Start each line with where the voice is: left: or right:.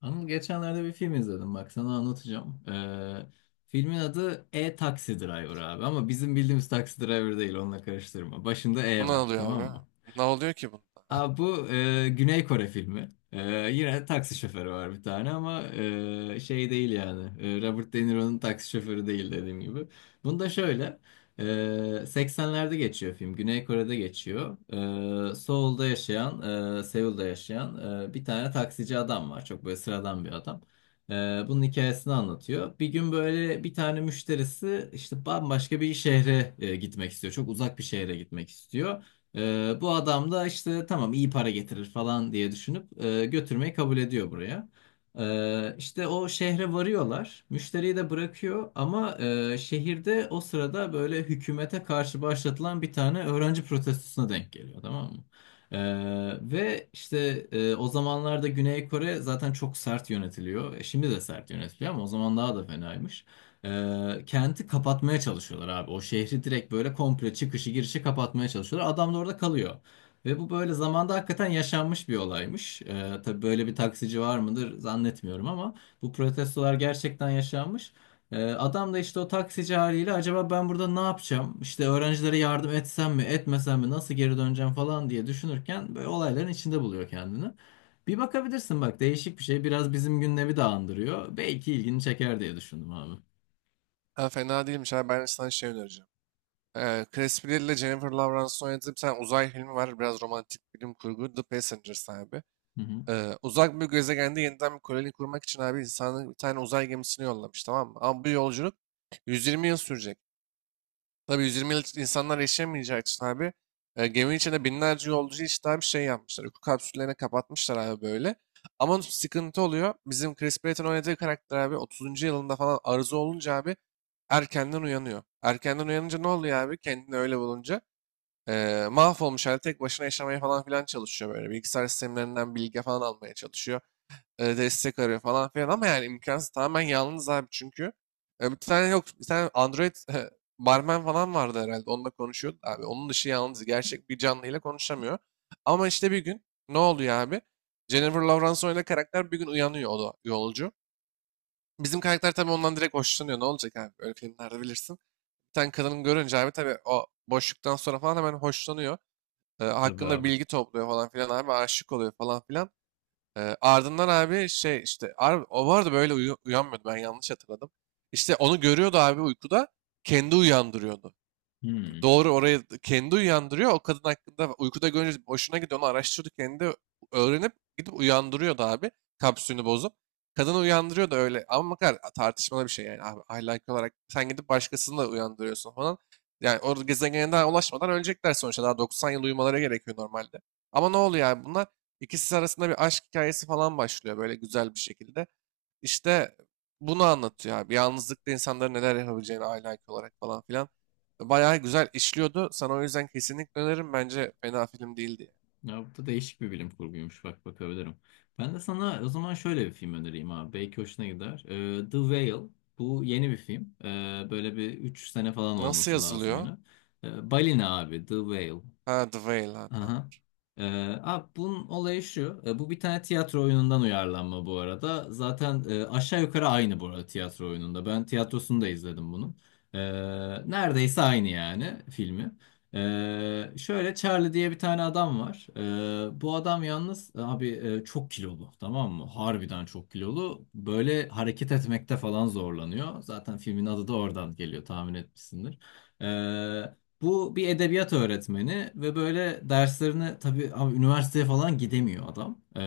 left: Anıl geçenlerde bir film izledim bak sana anlatacağım. Filmin adı E Taxi Driver abi ama bizim bildiğimiz Taxi Driver değil onunla karıştırma. Başında
right: Buna
left: E
right: ne
left: var
right: oluyor
left: tamam
right: abi?
left: mı?
right: Ne oluyor ki bunda?
left: Abi bu Güney Kore filmi. Yine taksi şoförü var bir tane ama şey değil yani. Robert De Niro'nun taksi şoförü değil dediğim gibi. Bunda şöyle. e, 80'lerde geçiyor film. Güney Kore'de geçiyor. Seul'da Seul'da yaşayan bir tane taksici adam var. Çok böyle sıradan bir adam. E, Bunun hikayesini anlatıyor. Bir gün böyle bir tane müşterisi işte bambaşka bir şehre gitmek istiyor. Çok uzak bir şehre gitmek istiyor. Bu adam da işte tamam iyi para getirir falan diye düşünüp götürmeyi kabul ediyor buraya. İşte o şehre varıyorlar. Müşteriyi de bırakıyor ama şehirde o sırada böyle hükümete karşı başlatılan bir tane öğrenci protestosuna denk geliyor tamam mı? Ee, Ve işte o zamanlarda Güney Kore zaten çok sert yönetiliyor. E, Şimdi de sert yönetiliyor ama o zaman daha da fenaymış. Kenti kapatmaya çalışıyorlar abi. O şehri direkt böyle komple çıkışı girişi kapatmaya çalışıyorlar. Adam da orada kalıyor. Ve bu böyle zamanda hakikaten yaşanmış bir olaymış. Tabii böyle bir taksici var mıdır zannetmiyorum ama bu protestolar gerçekten yaşanmış. Adam da işte o taksici haliyle acaba ben burada ne yapacağım? İşte öğrencilere yardım etsem mi, etmesem mi, nasıl geri döneceğim falan diye düşünürken böyle olayların içinde buluyor kendini. Bir bakabilirsin bak değişik bir şey. Biraz bizim gündemi de andırıyor. Belki ilgini çeker diye düşündüm abi.
right: Ha, fena değilmiş abi. Ben sana şey önereceğim. Chris Pratt ile Jennifer Lawrence'ın oynadığı bir tane uzay filmi var. Biraz romantik bilim kurgu. The Passengers abi.
left: Hı hı.
right: Uzak bir gezegende yeniden bir koloni kurmak için abi insanın bir tane uzay gemisini yollamış, tamam mı? Ama bu yolculuk 120 yıl sürecek. Tabii 120 yıl insanlar yaşayamayacağı için abi geminin içinde binlerce yolcu işte abi şey yapmışlar. Uyku kapsüllerine kapatmışlar abi böyle. Ama sıkıntı oluyor. Bizim Chris Pratt'ın oynadığı karakter abi 30. yılında falan arıza olunca abi erkenden uyanıyor. Erkenden uyanınca ne oluyor abi? Kendini öyle bulunca mahvolmuş halde tek başına yaşamaya falan filan çalışıyor böyle. Bilgisayar sistemlerinden bilgi falan almaya çalışıyor, destek arıyor falan filan ama yani imkansız, tamamen yalnız abi çünkü. E, bir tane yok bir tane Android barman falan vardı herhalde, onunla konuşuyordu abi. Onun dışı yalnız, gerçek bir canlıyla konuşamıyor. Ama işte bir gün ne oluyor abi? Jennifer Lawrence oynadığı karakter bir gün uyanıyor, o da yolcu. Bizim karakter tabii ondan direkt hoşlanıyor. Ne olacak abi? Öyle filmlerde bilirsin. Bir tane kadının görünce abi tabii o boşluktan sonra falan hemen hoşlanıyor. E,
left: Tabii
right: hakkında
left: abi.
right: bilgi topluyor falan filan abi, aşık oluyor falan filan. Ardından abi şey işte o vardı böyle uyanmıyordu, ben yanlış hatırladım. İşte onu görüyordu abi uykuda, kendi uyandırıyordu.
left: Hmm.
right: Doğru, oraya kendi uyandırıyor. O kadın hakkında uykuda görünce hoşuna gidiyor. Onu araştırdı, kendi öğrenip gidip uyandırıyordu abi. Kapsülünü bozup. Kadını uyandırıyordu öyle. Ama bakar, tartışmalı bir şey yani abi. Ahlaki olarak sen gidip başkasını da uyandırıyorsun falan. Yani o gezegene daha ulaşmadan ölecekler sonuçta. Daha 90 yıl uyumaları gerekiyor normalde. Ama ne oluyor yani, bunlar ikisi arasında bir aşk hikayesi falan başlıyor böyle güzel bir şekilde. İşte bunu anlatıyor abi. Yalnızlıkta insanların neler yapabileceğini aile IQ olarak falan filan. Bayağı güzel işliyordu. Sana o yüzden kesinlikle öneririm. Bence fena film değildi.
left: Ya bu da değişik bir bilim kurguymuş. Bak bakabilirim. Ben de sana o zaman şöyle bir film önereyim abi. Belki hoşuna gider. The Whale. Bu yeni bir film. Böyle bir 3 sene falan
right: Nasıl
left: olması lazım
right: yazılıyor?
left: yine. Balina abi. The Whale.
right: Ha, The Whale, ha, tamam.
left: Aha. Abi bunun olayı şu. Bu bir tane tiyatro oyunundan uyarlanma bu arada. Zaten aşağı yukarı aynı bu arada tiyatro oyununda. Ben tiyatrosunu da izledim bunun. Ee, Neredeyse aynı yani filmi. Şöyle Charlie diye bir tane adam var. Bu adam yalnız abi çok kilolu tamam mı? Harbiden çok kilolu. Böyle hareket etmekte falan zorlanıyor. Zaten filmin adı da oradan geliyor tahmin etmişsindir. Ee, Bu bir edebiyat öğretmeni ve böyle derslerine tabii abi üniversiteye falan gidemiyor adam.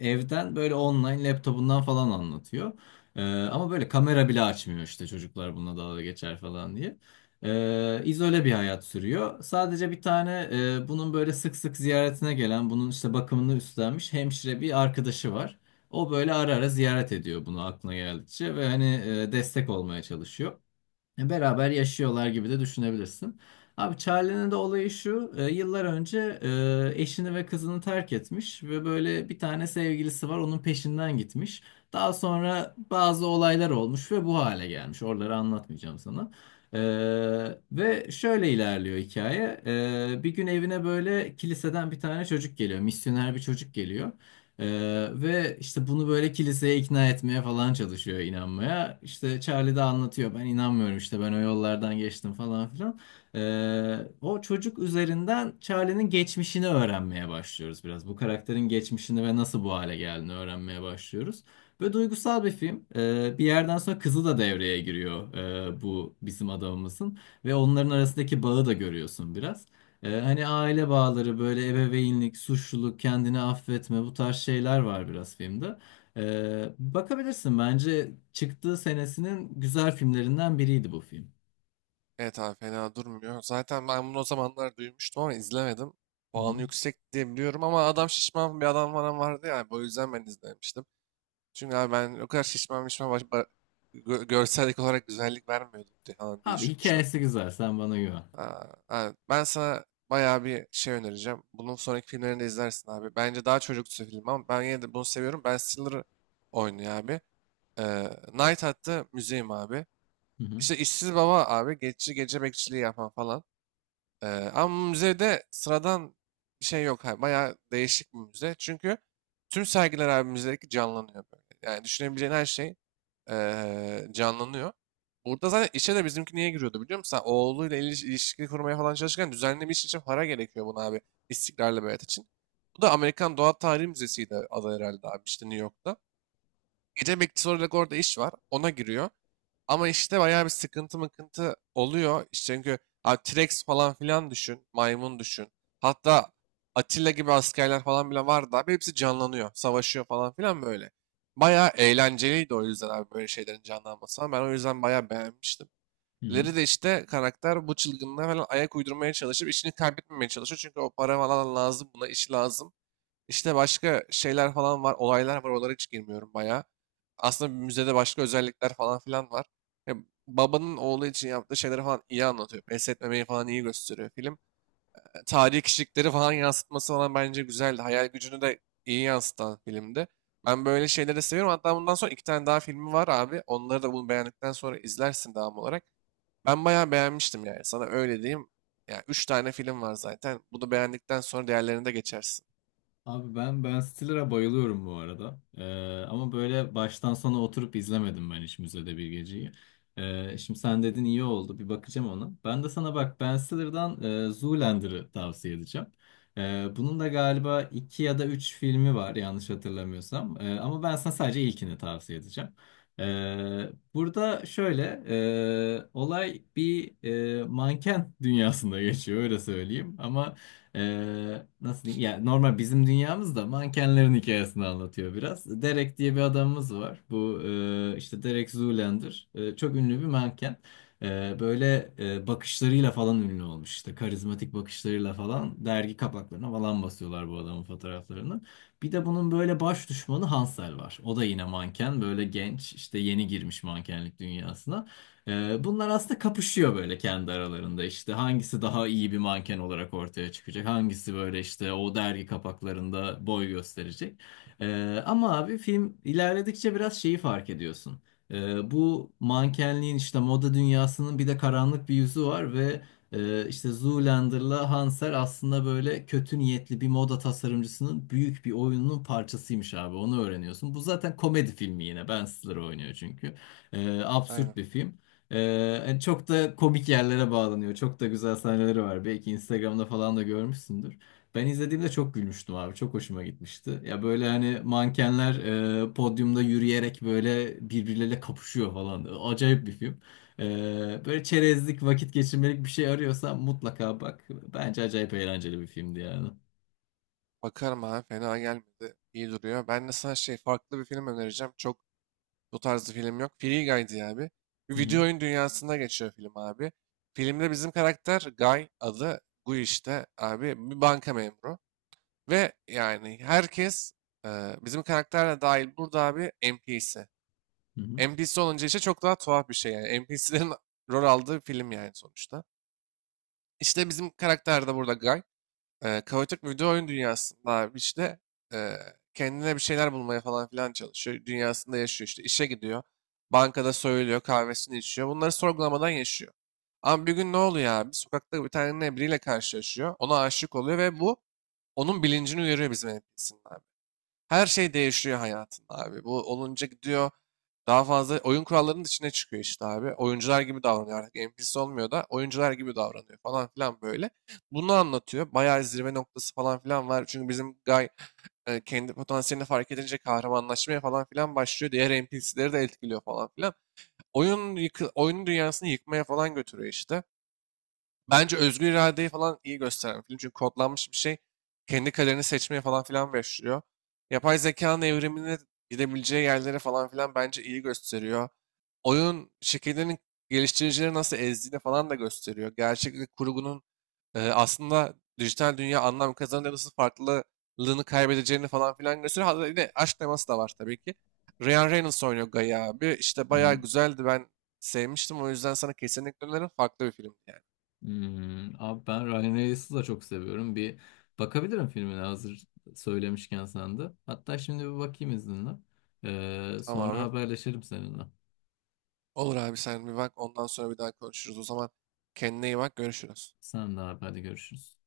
left: Evden böyle online laptopundan falan anlatıyor. Ama böyle kamera bile açmıyor işte çocuklar bununla dalga geçer falan diye. İzole bir hayat sürüyor. Sadece bir tane bunun böyle sık sık ziyaretine gelen, bunun işte bakımını üstlenmiş hemşire bir arkadaşı var. O böyle ara ara ziyaret ediyor bunu aklına geldikçe ve hani destek olmaya çalışıyor. Beraber yaşıyorlar gibi de düşünebilirsin. Abi Charlie'nin de olayı şu. Yıllar önce eşini ve kızını terk etmiş ve böyle bir tane sevgilisi var onun peşinden gitmiş. Daha sonra bazı olaylar olmuş ve bu hale gelmiş. Oraları anlatmayacağım sana. E, Ve şöyle ilerliyor hikaye. Bir gün evine böyle kiliseden bir tane çocuk geliyor. Misyoner bir çocuk geliyor. Ve işte bunu böyle kiliseye ikna etmeye falan çalışıyor inanmaya. İşte Charlie de anlatıyor ben inanmıyorum işte ben o yollardan geçtim falan filan. O çocuk üzerinden Charlie'nin geçmişini öğrenmeye başlıyoruz biraz. Bu karakterin geçmişini ve nasıl bu hale geldiğini öğrenmeye başlıyoruz. Böyle duygusal bir film. Bir yerden sonra kızı da devreye giriyor bu bizim adamımızın. Ve onların arasındaki bağı da görüyorsun biraz. Hani aile bağları böyle ebeveynlik, suçluluk, kendini affetme bu tarz şeyler var biraz filmde. Bakabilirsin bence çıktığı senesinin güzel filmlerinden biriydi bu film.
right: Evet abi, fena durmuyor. Zaten ben bunu o zamanlar duymuştum ama izlemedim.
left: Hı
right: Puanı
left: hı.
right: yüksek diye biliyorum ama adam şişman bir adam falan vardı ya. O yüzden ben izlemiştim. Çünkü abi ben o kadar şişman şişman görsellik olarak güzellik vermiyordu diye, falan diye
left: Abi
right: düşünmüştüm.
left: hikayesi güzel sen bana güven.
right: Aa, abi, ben sana bayağı bir şey önereceğim. Bunun sonraki filmlerini de izlersin abi. Bence daha çocuksu film ama ben yine de bunu seviyorum. Ben Stiller'ı oynuyor abi. Night At'ta müzeyim abi.
left: Hı hı.
right: İşte işsiz baba abi. Geçici gece bekçiliği yapan falan. Ee, Ama müzede sıradan bir şey yok. Abi, bayağı değişik bir müze. Çünkü tüm sergiler abi müzedeki canlanıyor böyle. Yani düşünebileceğin her şey canlanıyor. Burada zaten işe de bizimki niye giriyordu, biliyor musun? Sen oğluyla ilişki kurmaya falan çalışırken düzenli bir iş için para gerekiyor buna abi. İstiklal beyat için. Bu da Amerikan Doğa Tarihi Müzesi'ydi adı herhalde abi, işte New York'ta. Gece bekçisi olarak orada iş var. Ona giriyor. Ama işte bayağı bir sıkıntı mıkıntı oluyor. İşte çünkü abi T-Rex falan filan düşün. Maymun düşün. Hatta Atilla gibi askerler falan bile var da abi, hepsi canlanıyor. Savaşıyor falan filan böyle. Bayağı eğlenceliydi o yüzden abi, böyle şeylerin canlanması falan. Ben o yüzden bayağı beğenmiştim.
left: Hı hı.
right: Leri de işte karakter bu çılgınlığa falan ayak uydurmaya çalışıp işini kaybetmemeye çalışıyor. Çünkü o para falan lazım buna, iş lazım. İşte başka şeyler falan var, olaylar var. Oralara hiç girmiyorum bayağı. Aslında bir müzede başka özellikler falan filan var. Ya, babanın oğlu için yaptığı şeyleri falan iyi anlatıyor. Pes etmemeyi falan iyi gösteriyor film. E, tarihi kişilikleri falan yansıtması falan bence güzeldi. Hayal gücünü de iyi yansıtan filmdi. Ben böyle şeyleri seviyorum. Hatta bundan sonra iki tane daha filmi var abi. Onları da bunu beğendikten sonra izlersin devam olarak. Ben bayağı beğenmiştim yani. Sana öyle diyeyim. Yani üç tane film var zaten. Bunu beğendikten sonra diğerlerine de geçersin.
left: Abi ben Ben Stiller'a bayılıyorum bu arada. Ama böyle baştan sona oturup izlemedim ben hiç Müzede Bir Geceyi. Şimdi sen dedin iyi oldu bir bakacağım ona. Ben de sana bak Ben Stiller'dan Zoolander'ı tavsiye edeceğim. Bunun da galiba iki ya da üç filmi var yanlış hatırlamıyorsam. Ama ben sana sadece ilkini tavsiye edeceğim. Burada şöyle olay bir manken dünyasında geçiyor öyle söyleyeyim. Ama nasıl diyeyim? Yani normal bizim dünyamızda mankenlerin hikayesini anlatıyor biraz. Derek diye bir adamımız var. Bu işte Derek Zoolander. Çok ünlü bir manken. Böyle bakışlarıyla falan ünlü olmuş. İşte karizmatik bakışlarıyla falan dergi kapaklarına falan basıyorlar bu adamın fotoğraflarını. Bir de bunun böyle baş düşmanı Hansel var. O da yine manken. Böyle genç işte yeni girmiş mankenlik dünyasına. Bunlar aslında kapışıyor böyle kendi aralarında işte hangisi daha iyi bir manken olarak ortaya çıkacak hangisi böyle işte o dergi kapaklarında boy gösterecek. Ama abi film ilerledikçe biraz şeyi fark ediyorsun. Bu mankenliğin işte moda dünyasının bir de karanlık bir yüzü var ve işte Zoolander'la Hanser aslında böyle kötü niyetli bir moda tasarımcısının büyük bir oyununun parçasıymış abi onu öğreniyorsun bu zaten komedi filmi yine Ben Stiller oynuyor çünkü absürt
right: Aynen.
left: bir film, hani çok da komik yerlere bağlanıyor. Çok da güzel sahneleri var. Belki Instagram'da falan da görmüşsündür. Ben izlediğimde çok gülmüştüm abi. Çok hoşuma gitmişti. Ya böyle hani mankenler podyumda yürüyerek böyle birbirleriyle kapışıyor falan. Acayip bir film. Böyle çerezlik, vakit geçirmelik bir şey arıyorsan mutlaka bak. Bence acayip eğlenceli bir filmdi yani.
right: Bakarım abi, fena gelmedi. İyi duruyor. Ben de sana şey farklı bir film önereceğim. Çok bu tarzı film yok. Free Guy diye abi. Bir
left: Hı hı.
right: video oyun dünyasında geçiyor film abi. Filmde bizim karakter Guy, adı Guy, işte abi bir banka memuru. Ve yani herkes, bizim karakterle dahil, burada abi NPC.
left: Hı hı.
right: NPC olunca işte çok daha tuhaf bir şey yani. NPC'lerin rol aldığı film yani sonuçta. İşte bizim karakter de burada Guy. E, kaotik bir video oyun dünyasında abi işte e, kendine bir şeyler bulmaya falan filan çalışıyor. Dünyasında yaşıyor, işte işe gidiyor. Bankada soyuluyor, kahvesini içiyor. Bunları sorgulamadan yaşıyor. Ama bir gün ne oluyor abi? Sokakta bir tane biriyle karşılaşıyor. Ona aşık oluyor ve bu onun bilincini uyarıyor, bizim NPC'nin her şey değişiyor hayatında abi. Bu olunca gidiyor, daha fazla oyun kurallarının içine çıkıyor işte abi. Oyuncular gibi davranıyor artık. NPC olmuyor da oyuncular gibi davranıyor falan filan böyle. Bunu anlatıyor. Bayağı zirve noktası falan filan var. Çünkü bizim Guy kendi potansiyelini fark edince kahramanlaşmaya falan filan başlıyor. Diğer NPC'leri de etkiliyor falan filan. Oyun yıkı, oyunun dünyasını yıkmaya falan götürüyor işte. Bence özgür iradeyi falan iyi gösteren bir film. Çünkü kodlanmış bir şey kendi kaderini seçmeye falan filan başlıyor. Yapay zekanın evrimine gidebileceği yerlere falan filan bence iyi gösteriyor. Oyun şirketlerinin geliştiricileri nasıl ezdiğini falan da gösteriyor. Gerçeklik kurgunun aslında dijital dünya anlam kazanınca nasıl farklılığını kaybedeceğini falan filan gösteriyor. Hatta yine aşk teması da var tabii ki. Ryan Reynolds oynuyor Gaia abi. İşte
left: Hı
right: bayağı
left: hı.
right: güzeldi. Ben sevmiştim. O yüzden sana kesinlikle öneririm. Farklı bir film yani.
left: Hmm, abi ben Ryan Reynolds'ı da çok seviyorum. Bir bakabilirim filmine hazır söylemişken sen de. Hatta şimdi bir bakayım izninle.
right: Tamam
left: Sonra
right: abi.
left: haberleşelim seninle.
right: Olur abi, sen bir bak, ondan sonra bir daha konuşuruz. O zaman kendine iyi bak, görüşürüz.
left: Sen de abi hadi görüşürüz.